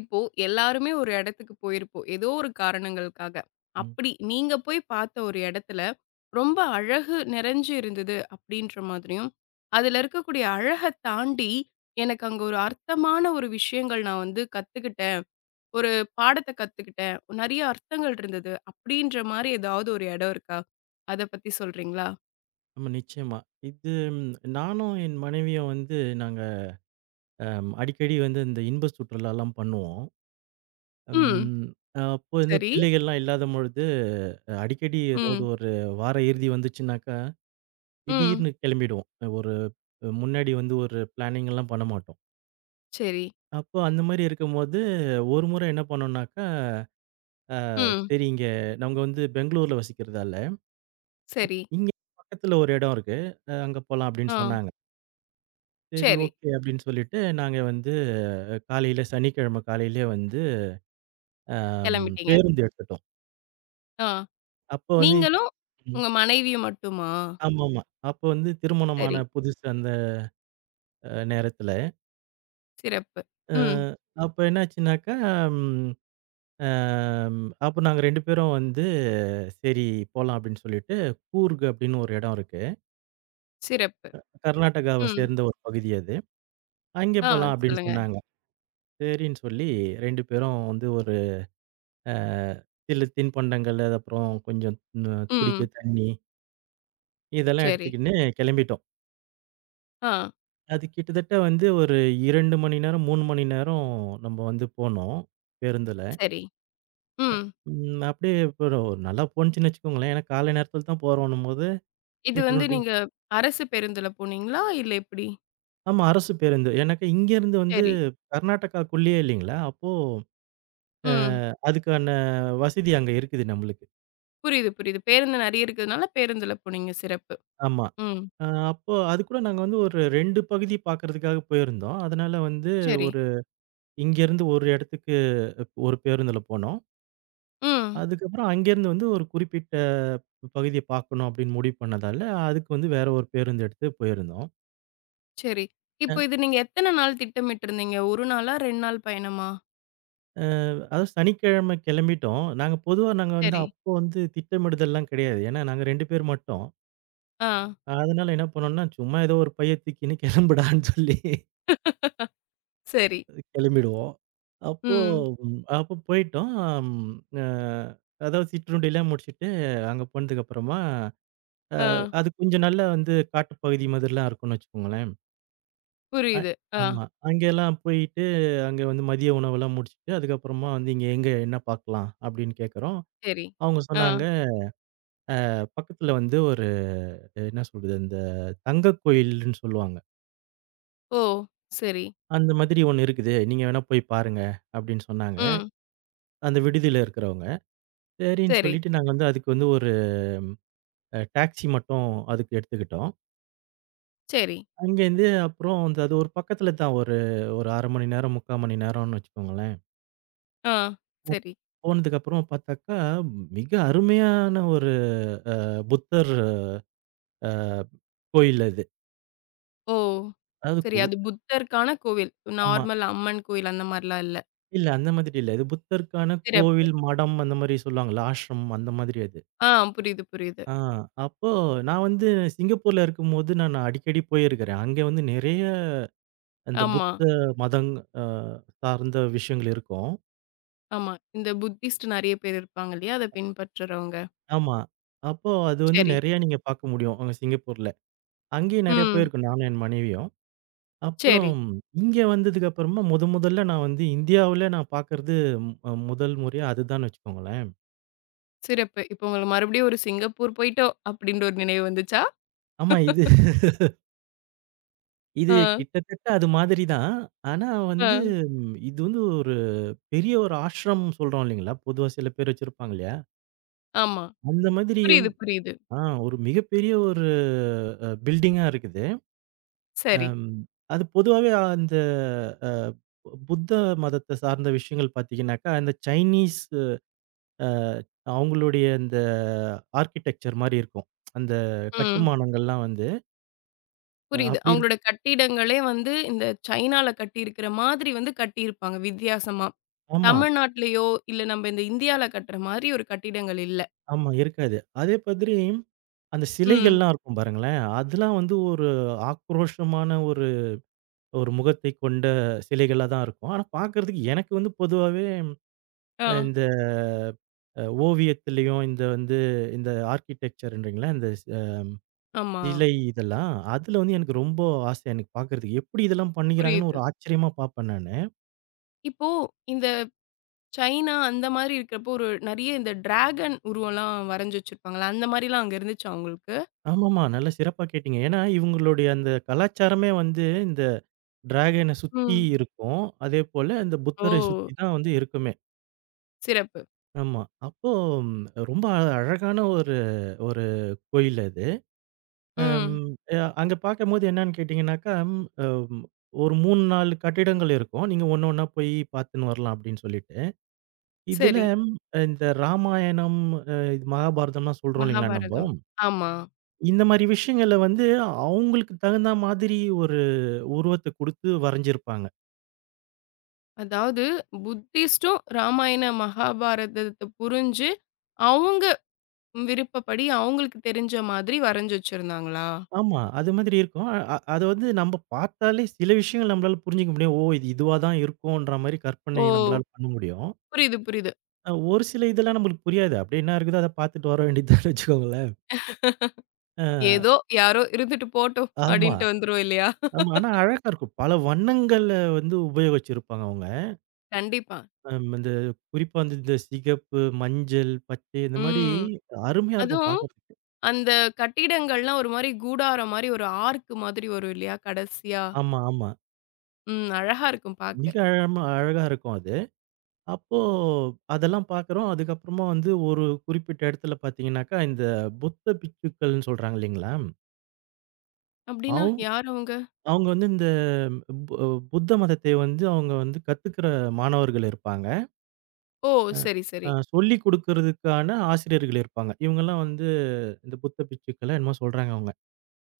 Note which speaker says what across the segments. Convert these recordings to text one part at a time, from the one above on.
Speaker 1: இப்போ எல்லாருமே ஒரு இடத்துக்கு போயிருப்போம். ஏதோ ஒரு காரணங்களுக்காக.
Speaker 2: ம்.
Speaker 1: அப்படி நீங்க போய் பார்த்த ஒரு இடத்துல, ரொம்ப அழகு நிறைஞ்சு இருந்தது அப்படின்ற மாதிரியும், அதுல இருக்கக்கூடிய அழக தாண்டி, எனக்கு அங்க ஒரு அர்த்தமான ஒரு விஷயங்கள் நான் வந்து கத்துக்கிட்டேன். ஒரு பாடத்த கத்துக்கிட்டேன். நெறைய அர்த்தங்கள் இருந்தது. அப்படின்ற மாரி ஏதாவது ஒரு இடம் இருக்கா? அத பத்தி சொல்றீங்களா?
Speaker 2: ஆமா நிச்சயமா. இது நானும் என் மனைவியும் வந்து நாங்க அடிக்கடி வந்து இந்த இன்ப சுற்றுலாலாம் பண்ணுவோம்.
Speaker 1: ம்.
Speaker 2: ம் அப்போ இந்த
Speaker 1: சரி.
Speaker 2: பிள்ளைகள்லாம் இல்லாத பொழுது அடிக்கடி ஏதாவது
Speaker 1: ம்.
Speaker 2: ஒரு வார இறுதி வந்துச்சுனாக்கா,
Speaker 1: ம்.
Speaker 2: திடீர்னு கிளம்பிடுவோம். ஒரு முன்னாடி வந்து ஒரு பிளானிங் எல்லாம் பண்ண மாட்டோம்.
Speaker 1: சரி.
Speaker 2: அப்போ அந்த மாரி இருக்கும்போது ஒரு முறை என்ன பண்ணோம்னாக்கா, அ
Speaker 1: ம்.
Speaker 2: சரி இங்க நாங்க வந்து பெங்களூர்ல வசிக்கிறதால,
Speaker 1: சரி.
Speaker 2: இங்க பக்கத்துல ஒரு இடம் இருக்கு. அங்க போலாம் அப்படின்னு
Speaker 1: ஆ.
Speaker 2: சொன்னாங்க. சரி
Speaker 1: சரி.
Speaker 2: ஓகே அப்படின்னு சொல்லிட்டு நாங்க வந்து சனிக்கிழமை காலையிலயே வந்து அம்
Speaker 1: கிளம்பிட்டீங்க.
Speaker 2: பேருந்து எடுத்துட்டோம்.
Speaker 1: ஆ.
Speaker 2: அப்போ வந்து.
Speaker 1: நீங்களும்,
Speaker 2: ம்.
Speaker 1: உங்க மனைவியும் மட்டுமா?
Speaker 2: ஆமாமா. அப்போ வந்து
Speaker 1: சரி,
Speaker 2: திருமணமான புதுசு அந்த நேரத்துல.
Speaker 1: சிறப்பு.
Speaker 2: அ
Speaker 1: ம்.
Speaker 2: அப்ப என்னாச்சுனாக்கா, ம் அம் அப்ப நாங்க 2 பேரும் வந்து சரி போலாம் அப்டின்னு சொல்லிட்டு, கூர்க் அப்டின்னு ஒரு இடம் இருக்கு.
Speaker 1: சிறப்பு.
Speaker 2: கர்நாடகாவ
Speaker 1: ம்.
Speaker 2: சேர்ந்த ஒரு பகுதி அது. அங்கே
Speaker 1: ஆ
Speaker 2: போலாம் அப்டின்னு
Speaker 1: சொல்லுங்க.
Speaker 2: சொன்னாங்க. சரின்னு சொல்லி 2 பேரும் வந்து ஒரு அ சில தின்பண்டங்கள், அது அப்புறம் கொஞ்சம் குடிக்க
Speaker 1: ம்.
Speaker 2: தண்ணி இதெல்லாம்
Speaker 1: சரி.
Speaker 2: எடுத்துக்கின்னு கிளம்பிட்டோம்.
Speaker 1: ஆ.
Speaker 2: அது கிட்டத்தட்ட வந்து ஒரு 2 மணி நேரம், 3 மணி நேரம் நம்ம வந்து போனோம், பேருந்துல.
Speaker 1: சரி. ம்.
Speaker 2: அப்படியே இப்போ ஒரு நல்லா போணுச்சுன்னு வச்சுக்கோங்களேன். ஏன்னா காலை நேரத்தில தான் போறோம்ன்னும்போது.
Speaker 1: இது வந்து நீங்க அரசு பேருந்துல போனீங்களா? இல்ல எப்படி?
Speaker 2: ஆமா அரசு பேருந்து. ஏன்னாக்கா இங்கேருந்து வந்து
Speaker 1: சரி.
Speaker 2: கர்நாடகாக்குள்ளேயே இல்லைங்களா, அப்போ அ
Speaker 1: ம்.
Speaker 2: அதுக்கான வசதி அங்க இருக்குது நம்மளுக்கு.
Speaker 1: புரியுது, புரியுது. பேருந்து நெறைய இருக்கிறதுனால பேருந்துல போனீங்க. சிறப்பு.
Speaker 2: ஆமா.
Speaker 1: ம்.
Speaker 2: அ அப்போ அதுக்கூட நாங்க வந்து ஒரு 2 பகுதி பார்க்கறதுக்காக போயிருந்தோம். அதனால வந்து
Speaker 1: சரி.
Speaker 2: ஒரு இங்கேருந்து ஒரு இடத்துக்கு ஒரு பேருந்துல போனோம்.
Speaker 1: ம்.
Speaker 2: அதுக்கப்புறம் அங்கேருந்து வந்து ஒரு குறிப்பிட்ட பகுதிய பார்க்கணும் அப்படின்னு முடிவு பண்ணதால, அதுக்கு வந்து வேற ஒரு பேருந்து எடுத்து போயிருந்தோம்.
Speaker 1: சரி.
Speaker 2: அ
Speaker 1: இப்போ இது நீங்க எத்தன நாள் திட்டமிட்டிருந்தீங்க? 1 நாளா? 2 நாள் பயணமா?
Speaker 2: அதுவும் சனிக்கிழமை கிளம்பிட்டோம். நாங்க பொதுவா வந்து
Speaker 1: சரி.
Speaker 2: அப்போ வந்து திட்டமிடுதல்லாம் கிடையாது. ஏன்னா நாங்க 2 பேர் மட்டும்.
Speaker 1: ஆ.
Speaker 2: அதனால என்ன பண்ணோம்னா, சும்மா ஏதோ ஒரு பைய தூக்கின்னு கிளம்புடான்னு சொல்லி
Speaker 1: சரி.
Speaker 2: கிளம்பிடுவோம். அப்போ
Speaker 1: ம்.
Speaker 2: அப்போ போயிட்டோம். அ அதாவது சிற்றுண்டிலாம் முடிச்சுட்டு, அங்க போனதுக்கப்புறமா,
Speaker 1: ஆ.
Speaker 2: அது கொஞ்சம் நல்லா வந்து காட்டுப்பகுதி மாதிரிலாம் இருக்கும்னு வச்சுக்கோங்களேன். அ
Speaker 1: புரியுது. ஆ.
Speaker 2: ஆமா. அங்கெல்லாம் போயிட்டு, அங்க வந்து மதிய உணவெல்லாம் முடிச்சுட்டு, அதுக்கப்புறமா வந்து இங்க எங்க என்ன பார்க்கலாம் அப்படின்னு கேட்கிறோம்.
Speaker 1: சரி.
Speaker 2: அவங்க
Speaker 1: ஆ.
Speaker 2: சொன்னாங்க, பக்கத்துல வந்து ஒரு என்ன சொல்றது, இந்த தங்க கோயில்ன்னு சொல்லுவாங்க.
Speaker 1: ஓ! சரி.
Speaker 2: அந்த மாதிரி ஒண்ணு இருக்குது. நீங்க வேணா போய் பாருங்க, அப்படின்னு சொன்னாங்க.
Speaker 1: ம்.
Speaker 2: அந்த விடுதியில இருக்கிறவங்க. சரின்னு
Speaker 1: சரி,
Speaker 2: சொல்லிட்டு நாங்க வந்து அதுக்கு வந்து ஒரு டாக்ஸி மட்டும் அதுக்கு எடுத்துக்கிட்டோம்.
Speaker 1: சரி.
Speaker 2: அங்கேருந்து அப்புறம் வந்து அது ஒரு பக்கத்துல தான் ஒரு ஒரு 1/2 மணி நேரம், 3/4 மணி நேரம்னு வச்சுக்கோங்களேன்.
Speaker 1: ஆ, சரி.
Speaker 2: போனதுக்கப்புறம் பார்த்தாக்கா, மிக அருமையான ஒரு அ புத்தர் அ கோயில் அது.
Speaker 1: ஓ!
Speaker 2: அதாவது
Speaker 1: சரி.
Speaker 2: கோ.
Speaker 1: அது புத்தருக்கான கோவில்.
Speaker 2: ஆமா.
Speaker 1: நார்மல் அம்மன் கோயில் அந்த மாரிலாம் இல்ல.
Speaker 2: இல்ல அந்த மாதிரி இல்ல. இது புத்தருக்கான
Speaker 1: சிறப்பு.
Speaker 2: கோவில், மடம் அந்த மாரி சொல்லுவாங்கல்ல. ஆஷ்ரம் அந்த மாதிரி அது.
Speaker 1: ஆ புரியுது, புரியுது.
Speaker 2: ஆ. அப்போ நான் வந்து சிங்கப்பூர்ல இருக்கும்போது நான் அடிக்கடி போயிருக்கிறேன். அங்க வந்து நெறைய அந்த
Speaker 1: ஆமா,
Speaker 2: புத்த மதங் அ சார்ந்த விஷயங்கள் இருக்கும்.
Speaker 1: ஆமா. இந்த புத்திஸ்ட் நெறைய பேர் இருப்பாங்க இல்லையா? அத பின்பற்றுறவங்க.
Speaker 2: ஆமா. அப்போ அது வந்து
Speaker 1: சரி.
Speaker 2: நெறைய நீங்க பார்க்க முடியும். அங்க சிங்கப்பூர்ல. அங்கேயும் நெறைய
Speaker 1: ம்.
Speaker 2: போயிருக்கோம் நானும் என் மனைவியும். அப்புறம்
Speaker 1: சரி.
Speaker 2: இங்க வந்ததுக்கு அப்புறமா முதல்ல நான் வந்து இந்தியாவுல நான் பார்க்கறது முதல் முறையா அதுதான்னு வச்சுக்கோங்களேன்.
Speaker 1: சிறப்பு. இப்ப உங்களுக்கு மறுபடியும் ஒரு சிங்கப்பூர் போயிட்டோம் அப்டின்ற ஒரு நினைவு வந்துச்சா?
Speaker 2: ஆமா. இது இது
Speaker 1: ஆ,
Speaker 2: கிட்டத்தட்ட அது மாதிரி தான். ஆனா வந்து
Speaker 1: ஆ.
Speaker 2: இது வந்து ஒரு பெரிய ஒரு ஆஷ்ரம் சொல்றோம் இல்லைங்களா? பொதுவா சில பேர் வச்சிருப்பாங்க இல்லையா?
Speaker 1: ஆமா.
Speaker 2: அந்த மாதிரி
Speaker 1: புரியுது,
Speaker 2: வந்து.
Speaker 1: புரியுது.
Speaker 2: ஆ. ஒரு மிகப்பெரிய ஒரு பில்டிங்கா இருக்குது.
Speaker 1: சரி.
Speaker 2: அம் அது பொதுவாவே அந்த அ புத்த மதத்த சார்ந்த விஷயங்கள் பார்த்தீங்கன்னாக்கா, அந்த சைனீஸ் அ அவங்களுடைய அந்த ஆர்க்கிடெக்சர் மாரி இருக்கும். அந்த
Speaker 1: ம்.
Speaker 2: கட்டுமானங்கள்லாம் வந்து அ
Speaker 1: புரியுது.
Speaker 2: அப்படி இருக்
Speaker 1: அவங்களோட கட்டிடங்களே வந்து இந்த சைனால கட்டியிருக்கிற மாதிரி வந்து கட்டியிருப்பாங்க வித்தியாசமா.
Speaker 2: ஆமா,
Speaker 1: தமிழ்நாட்டிலயோ, இல்ல நம்ம இந்த இந்தியால கட்டுற மாரி ஒரு கட்டிடங்கள் இல்ல.
Speaker 2: ஆமா இருக்காது. அதே மாதிரி அந்த
Speaker 1: ம்.
Speaker 2: சிலைகள்லாம் இருக்கும் பாருங்களேன். அதெல்லாம் வந்து ஒரு ஆக்ரோஷமான ஒரு ஒரு முகத்தை கொண்ட சிலைகளா தான் இருக்கும். ஆனா பார்க்கறதுக்கு எனக்கு வந்து பொதுவாவே
Speaker 1: ஆ.
Speaker 2: இந்த ஓவியத்திலயும், இந்த வந்து இந்த ஆர்க்கிடெக்சர்ன்றீங்களா, இந்த ஸ்
Speaker 1: ஆமா.
Speaker 2: சிலை இதெல்லாம், அதுல வந்து எனக்கு ரொம்ப ஆசை எனக்கு பார்க்கறதுக்கு. எப்படி இதெல்லாம் பண்ணிக்கிறாங்கன்னு
Speaker 1: புரியுது.
Speaker 2: ஒரு ஆச்சரியமா பார்ப்பேன் நானு.
Speaker 1: இப்போ இந்த சைனா அந்த மாரி இருக்கிறப்போ ஒரு நெறைய இந்த டிராகன் உருவம்லாம் வரைஞ்சு வச்சிருப்பாங்கல்ல, அந்த மாரிலாம் அங்க இருந்துச்சா உங்களுக்கு?
Speaker 2: ஆமாமா, நல்லா சிறப்பா கேட்டீங்க. ஏன்னா இவங்களுடைய அந்த கலாச்சாரமே வந்து இந்த டிராகன சுத்தி
Speaker 1: ம்.
Speaker 2: இருக்கும். அதேபோல இந்த
Speaker 1: ஓ!
Speaker 2: புத்தரை சுத்தி தான் வந்து இருக்குமே!
Speaker 1: சிறப்பு.
Speaker 2: ஆமா. அப்போ ம், ரொம்ப அழகான ஒரு ஒரு கோயில் அது. அம்
Speaker 1: ம்.
Speaker 2: அ அங்க பார்க்கும்போது என்னன்னு கேட்டீங்கன்னாக்கா, ம், அம் ஒரு 3, 4 கட்டிடங்கள் இருக்கும். நீங்க ஒண்ணு ஒண்ணா போய் பார்த்துன்னு வரலாம் அப்படின்னு சொல்லிட்டு. இதுல
Speaker 1: சரி.
Speaker 2: இந்த ராமாயணம், இது மகாபாரதம்லாம் சொல்றோம் இல்லைங்களா நம்போ.
Speaker 1: மகாபாரதம். ஆமா.
Speaker 2: இந்த மாரி விஷயங்கள வந்து அவங்களுக்கு தகுந்த மாதிரி ஒரு உருவத்த குடுத்து வரைஞ்சிருப்பாங்க.
Speaker 1: அதாவது புத்திஸ்டும் ராமாயண மகாபாரதத்த புரிஞ்சு, அவங்க விருப்பப்படி அவங்களுக்கு தெரிஞ்ச மாதிரி வரைஞ்சு வச்சிருந்தாங்களா?
Speaker 2: ஆமா. அது மாதிரி இருக்கும். அ அ அது வந்து நம்ப பார்த்தாலே சில விஷயங்கள் நம்மளால புரிஞ்சுக்க முடியும். ஓ! இதுவா தான் இருக்குன்ற மாரி
Speaker 1: ஓ!
Speaker 2: கற்பனை நம்மளால பண்ண முடியும்.
Speaker 1: புரியுது, புரியுது.
Speaker 2: ஒரு சில இதெல்லாம் நம்மளுக்கு புரியாது. அப்படியே என்ன இருக்குதோ அத பார்த்துட்டு வர வேண்டியதுதான்னு வச்சுக்கோங்களேன். அ
Speaker 1: ஏதோ யாரோ இருந்துட்டு போட்டும்
Speaker 2: ஆமா.
Speaker 1: அப்டின்ட்டு வந்துரும் இல்லையா?
Speaker 2: ஆமா. ஆனா அழகா இருக்கும். பல வண்ணங்கள்ல வந்து உபயோகிச்சிருப்பாங்க அவங்க.
Speaker 1: கண்டிப்பா.
Speaker 2: இந்த குறிப்பா வந்து இந்த சிகப்பு, மஞ்சள், பச்சை இந்த மாரி
Speaker 1: ம்.
Speaker 2: அருமையா இருக்கும்
Speaker 1: அதுவும்
Speaker 2: பார்க்கறதுக்கு.
Speaker 1: அந்த கட்டிடங்கள்லாம் ஒரு மாரி கூடாரம் மாரி ஒரு ஆர்க் மாதிரி வரும் இல்லையா? கடைசியா.
Speaker 2: ஆமா, ஆமா.
Speaker 1: ம். அழகா இருக்கும் பாக்க.
Speaker 2: மிக அழகா இருக்கும் அது. அப்போ அதெல்லாம் பார்க்குறோம். அதுக்கப்புறமா வந்து ஒரு குறிப்பிட்ட இடத்துல பார்த்தீங்கன்னாக்கா, இந்த புத்த பிட்சுக்கள்ன்னு சொல்றாங்க இல்லைங்களா?
Speaker 1: அப்டின்னா
Speaker 2: அவ்
Speaker 1: யார் அவங்க?
Speaker 2: அவங்க வந்து இந்த பு புத்த மதத்தை வந்து அவங்க வந்து கத்துக்கிற மாணவர்கள் இருப்பாங்க.
Speaker 1: ஓ!
Speaker 2: அ
Speaker 1: சரி,
Speaker 2: அ
Speaker 1: சரி.
Speaker 2: சொல்லிக் குடுக்கறதுக்கான ஆசிரியர்கள் இருப்பாங்க. இவங்கலாம் வந்து இந்த புத்த பிட்சுக்களோ என்னமோ சொல்றாங்க அவங்க.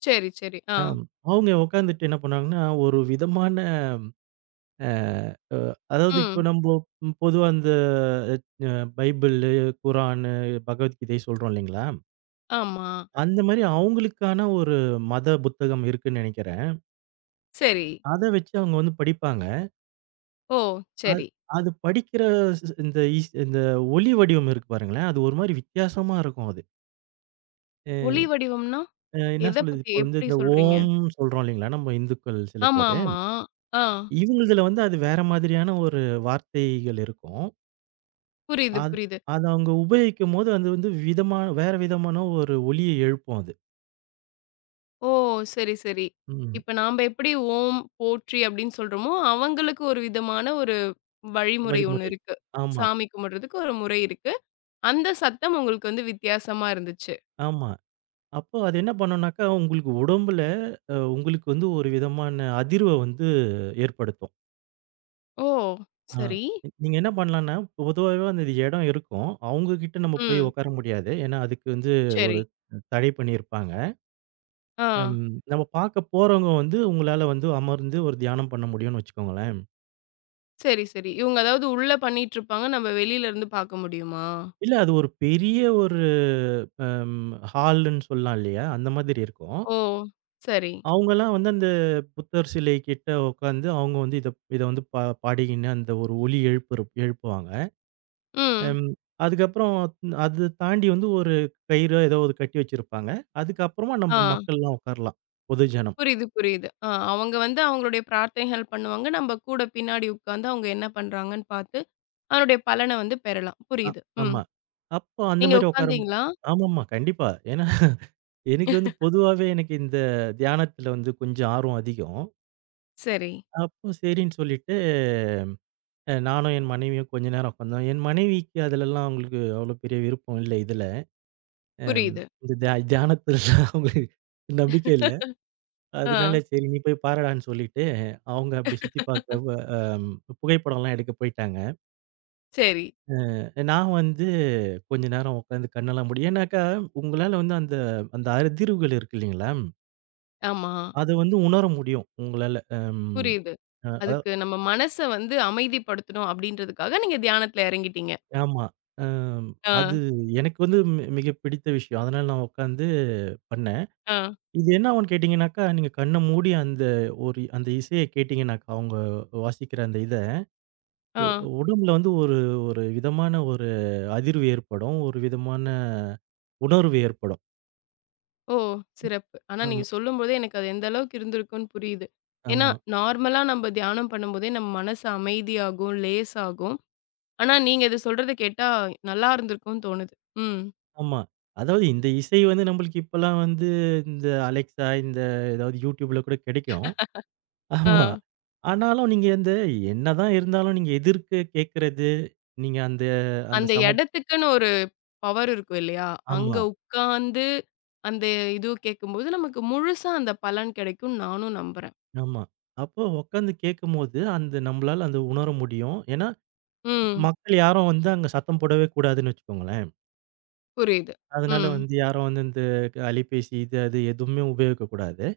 Speaker 1: சரி, சரி. ஆ.
Speaker 2: அம் அவங்க உட்காந்துட்டு என்ன பண்ணாங்கன்னா, ஒரு விதமான அ அ அதாவது இப்போ
Speaker 1: ம்.
Speaker 2: நம்போ பொதுவா அந்த அ பைபிளு, குரானு, பகவத்கீதை சொல்றோம் இல்லைங்களா?
Speaker 1: ஆமா.
Speaker 2: அந்த மாரி அவங்களுக்கான ஒரு மத புத்தகம் இருக்குன்னு நெனைக்கிறேன்.
Speaker 1: சரி.
Speaker 2: அத வச்சு அவங்க வந்து படிப்பாங்க.
Speaker 1: ஓ!
Speaker 2: அது
Speaker 1: சரி.
Speaker 2: அது படிக்கிற ஸ் இந்த இஸ் இந்த ஒலி வடிவம் இருக்கு பாருங்களேன், அது ஒரு மாரி வித்தியாசமா இருக்கும் அது.
Speaker 1: ஒளி வடிவம்னா
Speaker 2: என்ன
Speaker 1: எத
Speaker 2: சொல்லுது,
Speaker 1: பத்தி?
Speaker 2: இப்போ வந்து
Speaker 1: எப்டி
Speaker 2: இந்த
Speaker 1: சொல்றீங்க?
Speaker 2: ஓம் சொல்றோம் இல்லைங்களா, நம்ம இந்துக்கள் சில
Speaker 1: ஆமா,
Speaker 2: பேரு.
Speaker 1: ஆமா. ஆ.
Speaker 2: இவங்களுதுல வந்து அது வேற மாதிரியான ஒரு வார்த்தைகள் இருக்கும்.
Speaker 1: புரியுது,
Speaker 2: அது
Speaker 1: புரியுது.
Speaker 2: அத அவங்க உபயோகிக்கும்போது, அது வந்து வேற விதமான ஒரு ஒலிய எழுப்பும் அது.
Speaker 1: ஓ! சரி, சரி.
Speaker 2: ம்.
Speaker 1: இப்ப நாம்ப எப்படி ஓம், போற்றி அப்படின்னு சொல்றோமோ, அவங்களுக்கு ஒரு விதமான ஒரு வழிமுறை ஒண்ணு
Speaker 2: வழிமுறை.
Speaker 1: இருக்கு.
Speaker 2: ஆமா,
Speaker 1: சாமி கும்பிடுறதுக்கு ஒரு முறை இருக்கு. அந்த சத்தம் உங்களுக்கு வந்து வித்தியாசமா இருந்துச்சு.
Speaker 2: ஆமா. அப்போ அது என்ன பண்ணும்னாக்கா, உங்களுக்கு உடம்புல உங்களுக்கு வந்து ஒரு விதமான அதிர்வ வந்து ஏற்படுத்தும்.
Speaker 1: ஓ!
Speaker 2: அ
Speaker 1: சரி.
Speaker 2: நீங்க என்ன பண்ணலான்னா, பொதுவாவே அந்த இது இடம் இருக்கும். அவங்க கிட்ட நம்ம போய்
Speaker 1: ம்.
Speaker 2: உட்கார முடியாது. ஏன்னா, அதுக்கு வந்து
Speaker 1: சரி.
Speaker 2: ஒரு தடை பண்ணியிருப்பாங்க.
Speaker 1: ஆ.
Speaker 2: ம் நம்ம பார்க்க போறவங்க வந்து உங்களால வந்து அமர்ந்து ஒரு தியானம் பண்ண முடியும்னு வச்சுக்கோங்களேன்.
Speaker 1: சரி, சரி. இவங்க அதாவது உள்ள பண்ணிட்டுருப்பாங்க. நம்ம வெளியில இருந்து பார்க்க முடியுமா?
Speaker 2: இல்ல அது ஒரு பெரிய ஒரு அம் ஹால்ன்னு சொல்லலாம் இல்லையா? அந்த மாதிரி இருக்கும்.
Speaker 1: ஓ! சரி.
Speaker 2: அவங்கலாம் வந்து அந்த புத்தர் சிலை கிட்ட உட்காந்து, அவங்க வந்து இத இத வந்து பாடிக்கின்னு அந்த ஒரு ஒலி எழுப்புவாங்க.
Speaker 1: ம்.
Speaker 2: ம். அதுக்கப்புறம் அது தாண்டி வந்து ஒரு கயிறோ ஏதோ ஒரு கட்டி வச்சிருப்பாங்க. அதுக்கப்புறமா நம்ம
Speaker 1: ஆ.
Speaker 2: மக்கள்லாம் உட்காரலாம். பொதுஜனம்.
Speaker 1: புரியுது, புரியுது. ஆ அவங்க வந்து அவங்களுடைய பிரார்த்தனைகள் பண்ணுவாங்க. நம்ம கூட பின்னாடி உட்கார்ந்து அவங்க என்ன பண்றாங்கன்னு பார்த்து அதனுடைய பலன வந்து பெறலாம்.
Speaker 2: அ
Speaker 1: புரியுது. ம்.
Speaker 2: ஆமா. அப்போ அந்த
Speaker 1: நீங்க
Speaker 2: மாரி உட்காரும்.
Speaker 1: உட்காந்தீங்களா?
Speaker 2: ஆமாமா. கண்டிப்பா. ஏன்னா எனக்கு வந்து பொதுவாவே எனக்கு இந்த தியானத்துல வந்து கொஞ்சம் ஆர்வம் அதிகம்.
Speaker 1: சரி.
Speaker 2: அப்போ சரின்னு சொல்லிட்டு, நானும் என் மனைவியும் கொஞ்ச நேரம் உட்காந்தோம். என் மனைவிக்கு அதுலலாம் அவங்களுக்கு அவ்வளோ பெரிய விருப்பம் இல்ல இதுல. அம்
Speaker 1: புரியுது.
Speaker 2: இந்த தியானத்துலலாம் அவங்களுக்கு நம்பிக்கை இல்ல.
Speaker 1: ஆ.
Speaker 2: அதனால சரி நீ போய் பாருடான்னு சொல்லிட்டு, அவங்க அப்படி சுத்தி பார்க்க வ அம் புகைப்படம்லாம் எடுக்க போயிட்டாங்க.
Speaker 1: சரி.
Speaker 2: நான் வந்து கொஞ்ச நேரம் உட்காந்து கண்ணெல்லாம் மூடி ஏன்னாக்கா உங்களால வந்து அந்த அந்த அதிர்வுகள் இருக்கு இல்லைங்களா?
Speaker 1: ஆமா.
Speaker 2: அத வந்து உணர முடியும் உங்களால. அம்
Speaker 1: புரியுது.
Speaker 2: அ அதா
Speaker 1: அதுக்கு நம்ம மனச வந்து அமைதிப்படுத்தணும் அப்படின்றதுக்காக நீங்க தியானத்துல இறங்கிட்டீங்க.
Speaker 2: ஆமா. அம்
Speaker 1: ஆ,
Speaker 2: அது எனக்கு வந்து மிக பிடித்த விஷயம். அதனால நான் உட்காந்து பண்ணேன்.
Speaker 1: ஆ,
Speaker 2: இது என்ன ஆகும்ன்னு கேட்டீங்கன்னாக்கா, நீங்க கண்ண மூடி அந்த ஒரு அந்த இசைய கேட்டீங்கன்னாக்கா, அவங்க வாசிக்கிற அந்த இத
Speaker 1: ஆ.
Speaker 2: உ உடம்புல வந்து ஒரு ஒரு விதமான ஒரு அதிர்வு ஏற்படும். ஒரு விதமான உணர்வு ஏற்படும்.
Speaker 1: ஓ! சிறப்பு. ஆனா
Speaker 2: ஆமா,
Speaker 1: நீங்க சொல்லும்போதே எனக்கு அது எந்த அளவுக்கு இருந்திருக்கும்னு புரியுது. ஏன்னா,
Speaker 2: ஆமா,
Speaker 1: நார்மலா நம்ம தியானம் பண்ணும்போதே நம்ம மனசு அமைதியாகும், லேசாகும். ஆனா, நீங்க இத சொல்றத கேட்டா நல்லா இருந்திருக்கும்னு தோணுது. ம்.
Speaker 2: ஆமா. அதாவது இந்த இசை வந்து நம்மளுக்கு இப்பலாம் வந்து இந்த Alexa இந்த ஏதாவது YouTubeல கூட கிடைக்கும்.
Speaker 1: ஆ.
Speaker 2: ஆமா. ஆனாலும் நீங்க இந்த என்னதான் இருந்தாலும் நீங்க எதிர்க்க கேட்கறது, நீங்க அந்த அந்த
Speaker 1: அந்த
Speaker 2: சம
Speaker 1: இடத்துக்குன்னு ஒரு பவர் இருக்கும் இல்லையா? அங்க
Speaker 2: ஆமா,
Speaker 1: உட்கார்ந்து அந்த இதுவ கேட்கும்போது, நமக்கு முழுசா அந்த பலன் கிடைக்கும்னு நானும் நம்புறேன்.
Speaker 2: ஆமா. அப்போ உட்காந்து கேட்கும்போது அந்த நம்மளால அந்த உணர முடியும். ஏன்னா
Speaker 1: ம்.
Speaker 2: மக்கள் யாரும் வந்து அங்க சத்தம் போடவே கூடாதுன்னு வச்சுக்கோங்களேன்.
Speaker 1: புரியுது.
Speaker 2: அதனால
Speaker 1: ம்.
Speaker 2: வந்து யாரும் வந்து இந்த அலைபேசி இது, அது எதுவுமே உபயோகிக்கக்கூடாது.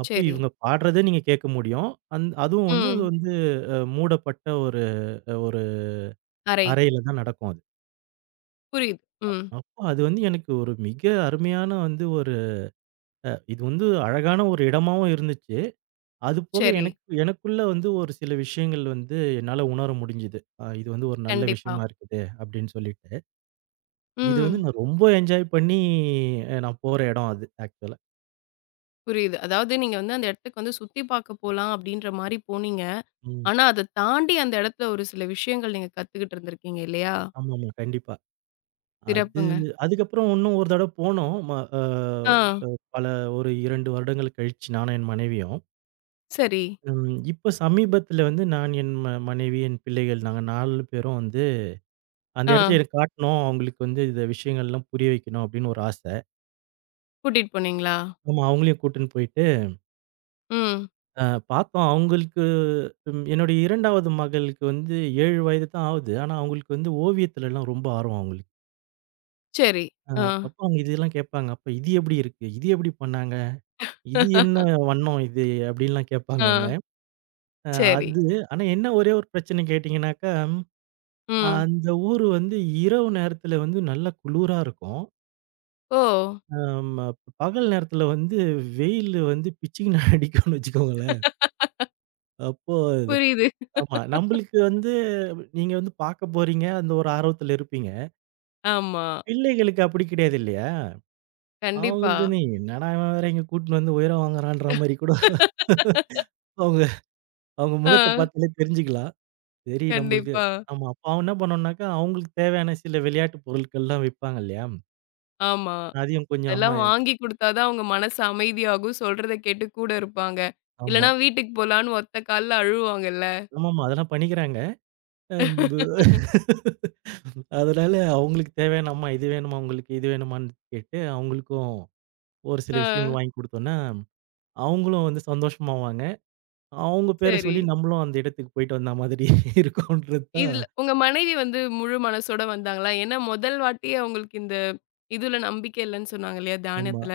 Speaker 2: அப்போ
Speaker 1: சரி.
Speaker 2: இவங்க பாடுறத நீங்க கேட்க முடியும். அதுவும் வந்து அது
Speaker 1: ம்.
Speaker 2: வந்து மூடப்பட்ட ஒரு ஒரு
Speaker 1: அறை.
Speaker 2: அறையில தான் நடக்கும் அது.
Speaker 1: புரியுது. ம்.
Speaker 2: அப்போ அது வந்து எனக்கு ஒரு மிக அருமையான வந்து ஒரு இது வந்து அழகான ஒரு இடமாவும் இருந்துச்சு. அதுபோக
Speaker 1: சரி.
Speaker 2: எனக்கு எனக்குள்ள வந்து ஒரு சில விஷயங்கள் வந்து என்னால உணர முடிஞ்சுது. இது வந்து ஒரு நல்ல
Speaker 1: கண்டிப்பா.
Speaker 2: விஷயமா இருக்குது அப்படின்னு சொல்லிட்டு. இது வந்து
Speaker 1: ம்.
Speaker 2: நான் ரொம்ப என்ஜாய் பண்ணி நான் போற இடம் அது ஆக்சுவலா.
Speaker 1: புரியுது. அதாவது நீங்க வந்து அந்த இடத்துக்கு வந்து சுத்தி பார்க்க போலாம் அப்படின்ற மாரி போனீங்க.
Speaker 2: ம்.
Speaker 1: ஆனா, அத தாண்டி அந்த இடத்துல ஒரு சில விஷயங்கள் நீங்க கத்துக்கிட்டு இருந்திருக்கீங்க இல்லையா?
Speaker 2: ஆமாமா. கண்டிப்பா. அது
Speaker 1: சிறப்புங்க.
Speaker 2: அதுக்கப்புறம் இன்னும் ஒரு தடவ போனோம். ம அ
Speaker 1: ஆ.
Speaker 2: அ பல ஒரு 2 வருடங்கள் கழிச்சு நானும் என் மனைவியும்.
Speaker 1: சரி.
Speaker 2: இப்ப சமீபத்தில வந்து நான், என் மனைவி, என் பிள்ளைகள் நாங்க 4 பேரும் வந்து அந்த
Speaker 1: ஆ.
Speaker 2: இடத்த எனக்கு காட்டணும். அவங்களுக்கு வந்து இந்த விஷயங்கள்லாம் புரிய வைக்கணும் அப்படின்னு ஒரு ஆசை.
Speaker 1: கூட்டிட்டு போனீங்களா?
Speaker 2: ஆமா அவங்களையும் கூட்டுன்னு போயிட்டு
Speaker 1: ம்.
Speaker 2: அ பார்த்தோம். அவங்களுக்கு என்னுடைய 2வது மகளுக்கு வந்து 7 வயது தான் ஆகுது. ஆனா அவங்களுக்கு வந்து ஓவியத்துலலாம் ரொம்ப ஆர்வம் அவங்களுக்கு.
Speaker 1: சரி.
Speaker 2: அ
Speaker 1: ஆ.
Speaker 2: அப்போ அவங்க இதெல்லாம் கேட்பாங்க. அப்ப இது எப்படி இருக்கு? இது எப்படி பண்ணாங்க? இது என்ன வண்ணம் இது? அப்படின்லாம் கேட்பாங்க
Speaker 1: ஆ.
Speaker 2: அவங்க. அ
Speaker 1: சரி.
Speaker 2: அது ஆனா என்ன ஒரே ஒரு பிரச்சனை கேட்டீங்கன்னாக்கா,
Speaker 1: ம்.
Speaker 2: அந்த ஊர் வந்து இரவு நேரத்தில வந்து நல்லா குளுரா இருக்கும்.
Speaker 1: ஓ!
Speaker 2: ஆமா. பகல் நேரத்தில வந்து வெயில் வந்து பிச்சுக்குன்னு அடிக்கும்னு வச்சுக்கோங்களேன். அப்போ இது
Speaker 1: புரியுது.
Speaker 2: ஆமா. நம்மளுக்கு வந்து நீங்க வந்து பார்க்க போறீங்க. அந்த ஒரு ஆர்வத்தில இருப்பீங்க.
Speaker 1: ஆமா.
Speaker 2: பிள்ளைகளுக்கு அப்படி கிடையாது இல்லையா?
Speaker 1: கண்டிப்பா.
Speaker 2: அவங்களுக்கு வந்து என்னடா இவன் வேற இங்க கூட்டின்னு வந்து உயிர வாங்குறான்ற மாரி கூட அவங்க அவங்க
Speaker 1: ஆ,
Speaker 2: முகத்த பார்த்தாலே தெரிஞ்சுக்கலாம். சரி நம்மளுக்கு.
Speaker 1: கண்டிப்பா.
Speaker 2: ஆமா. அப்ப அவன் என்ன பண்ணோம்னாக்கா, அவங்களுக்கு தேவையான சில விளையாட்டு பொருட்கள்லாம் விப்பாங்க இல்லையா?
Speaker 1: ஆமா.
Speaker 2: அதையும் கொஞ்சம் அம்மா.
Speaker 1: அதெல்லாம் வாங்கி குடுத்தா தான் அவங்க மனசு அமைதியாகும். சொல்றத கேட்டு கூட இருப்பாங்க.
Speaker 2: ஆமா.
Speaker 1: இல்லன்னா வீட்டுக்கு போலான்னு ஒத்த கால்ல அழுவாங்கல்ல.
Speaker 2: ஆமாமா. அதெல்லாம் பண்ணிக்கிறாங்க. அம்பு அதனால அவங்களுக்கு தேவையான, "அம்மா இது வேணுமா உங்களுக்கு? இது வேணுமான்னு?" கேட்டு அவங்களுக்கும் ஒரு சில
Speaker 1: ஆ,
Speaker 2: விஷயங்கள் வாங்கி குடுத்தோம்னா, அவங்களும் வந்து சந்தோஷமாவாங்க. அவங்க பேர
Speaker 1: சரி.
Speaker 2: சொல்லி நம்மளும் அந்த இடத்துக்கு போயிட்டு வந்த மாதிரி இருக்கும்ன்றது தான்.
Speaker 1: இதுல உங்க மனைவி வந்து முழு மனசோட வந்தாங்களா? ஏன்னா முதல் வாட்டியே அவங்களுக்கு இந்த இதுல நம்பிக்கை இல்லன்னு சொன்னாங்க இல்லையா?
Speaker 2: ஆமா.
Speaker 1: தியானத்துல.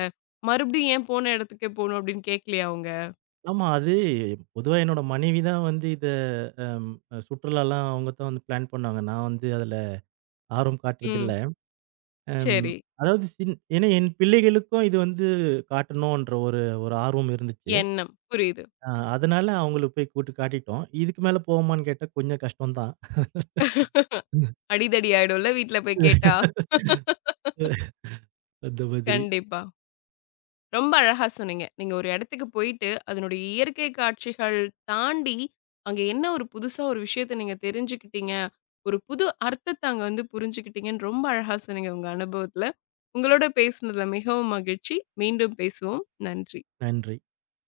Speaker 1: மறுபடியும் ஏன் போன இடத்துக்கே போணும் அப்படின்னு கேட்கலையா அவங்க?
Speaker 2: ஆமா. அது பொதுவா என்னோட மனைவி தான் வந்து இத அம் சுற்றுலாலாம் அவங்க தான் வந்து பிளான் பண்ணுவாங்க. நான் வந்து அதுல ஆர்வம் காட்டுறதில்ல.
Speaker 1: ம்.
Speaker 2: அம்
Speaker 1: சரி.
Speaker 2: அதாவது ஏன்னா என் பிள்ளைகளுக்கும் இது வந்து காட்டணுன்ற ஒரு ஒரு ஆர்வம் இருந்துச்சு.
Speaker 1: எண்ணம். புரியுது.
Speaker 2: அ அதனால அவங்கள போய் கூட்டு காட்டிட்டோம். இதுக்கு மேல போவோமான்னு கேட்டா கொஞ்சம் கஷ்டம் தான்.
Speaker 1: அடிதடி ஆயிடும்ல வீட்ல போய் கேட்டா.
Speaker 2: அந்த மாதிரி.
Speaker 1: கண்டிப்பா. ரொம்ப அழகா சொன்னீங்க. நீங்க ஒரு இடத்துக்கு போயிட்டு, அதனுடைய இயற்கை காட்சிகள் தாண்டி, அங்க என்ன ஒரு புதுசா ஒரு விஷயத்த நீங்க தெரிஞ்சுக்கிட்டீங்க. ஒரு புது அர்த்தத்த அங்க வந்து புரிஞ்சுக்கிட்டீங்கன்னு ரொம்ப அழகா சொன்னீங்க உங்க அனுபவத்துல. உங்களோட பேசினதுல மிகவும் மகிழ்ச்சி. மீண்டும் பேசுவோம். நன்றி.
Speaker 2: நன்றி.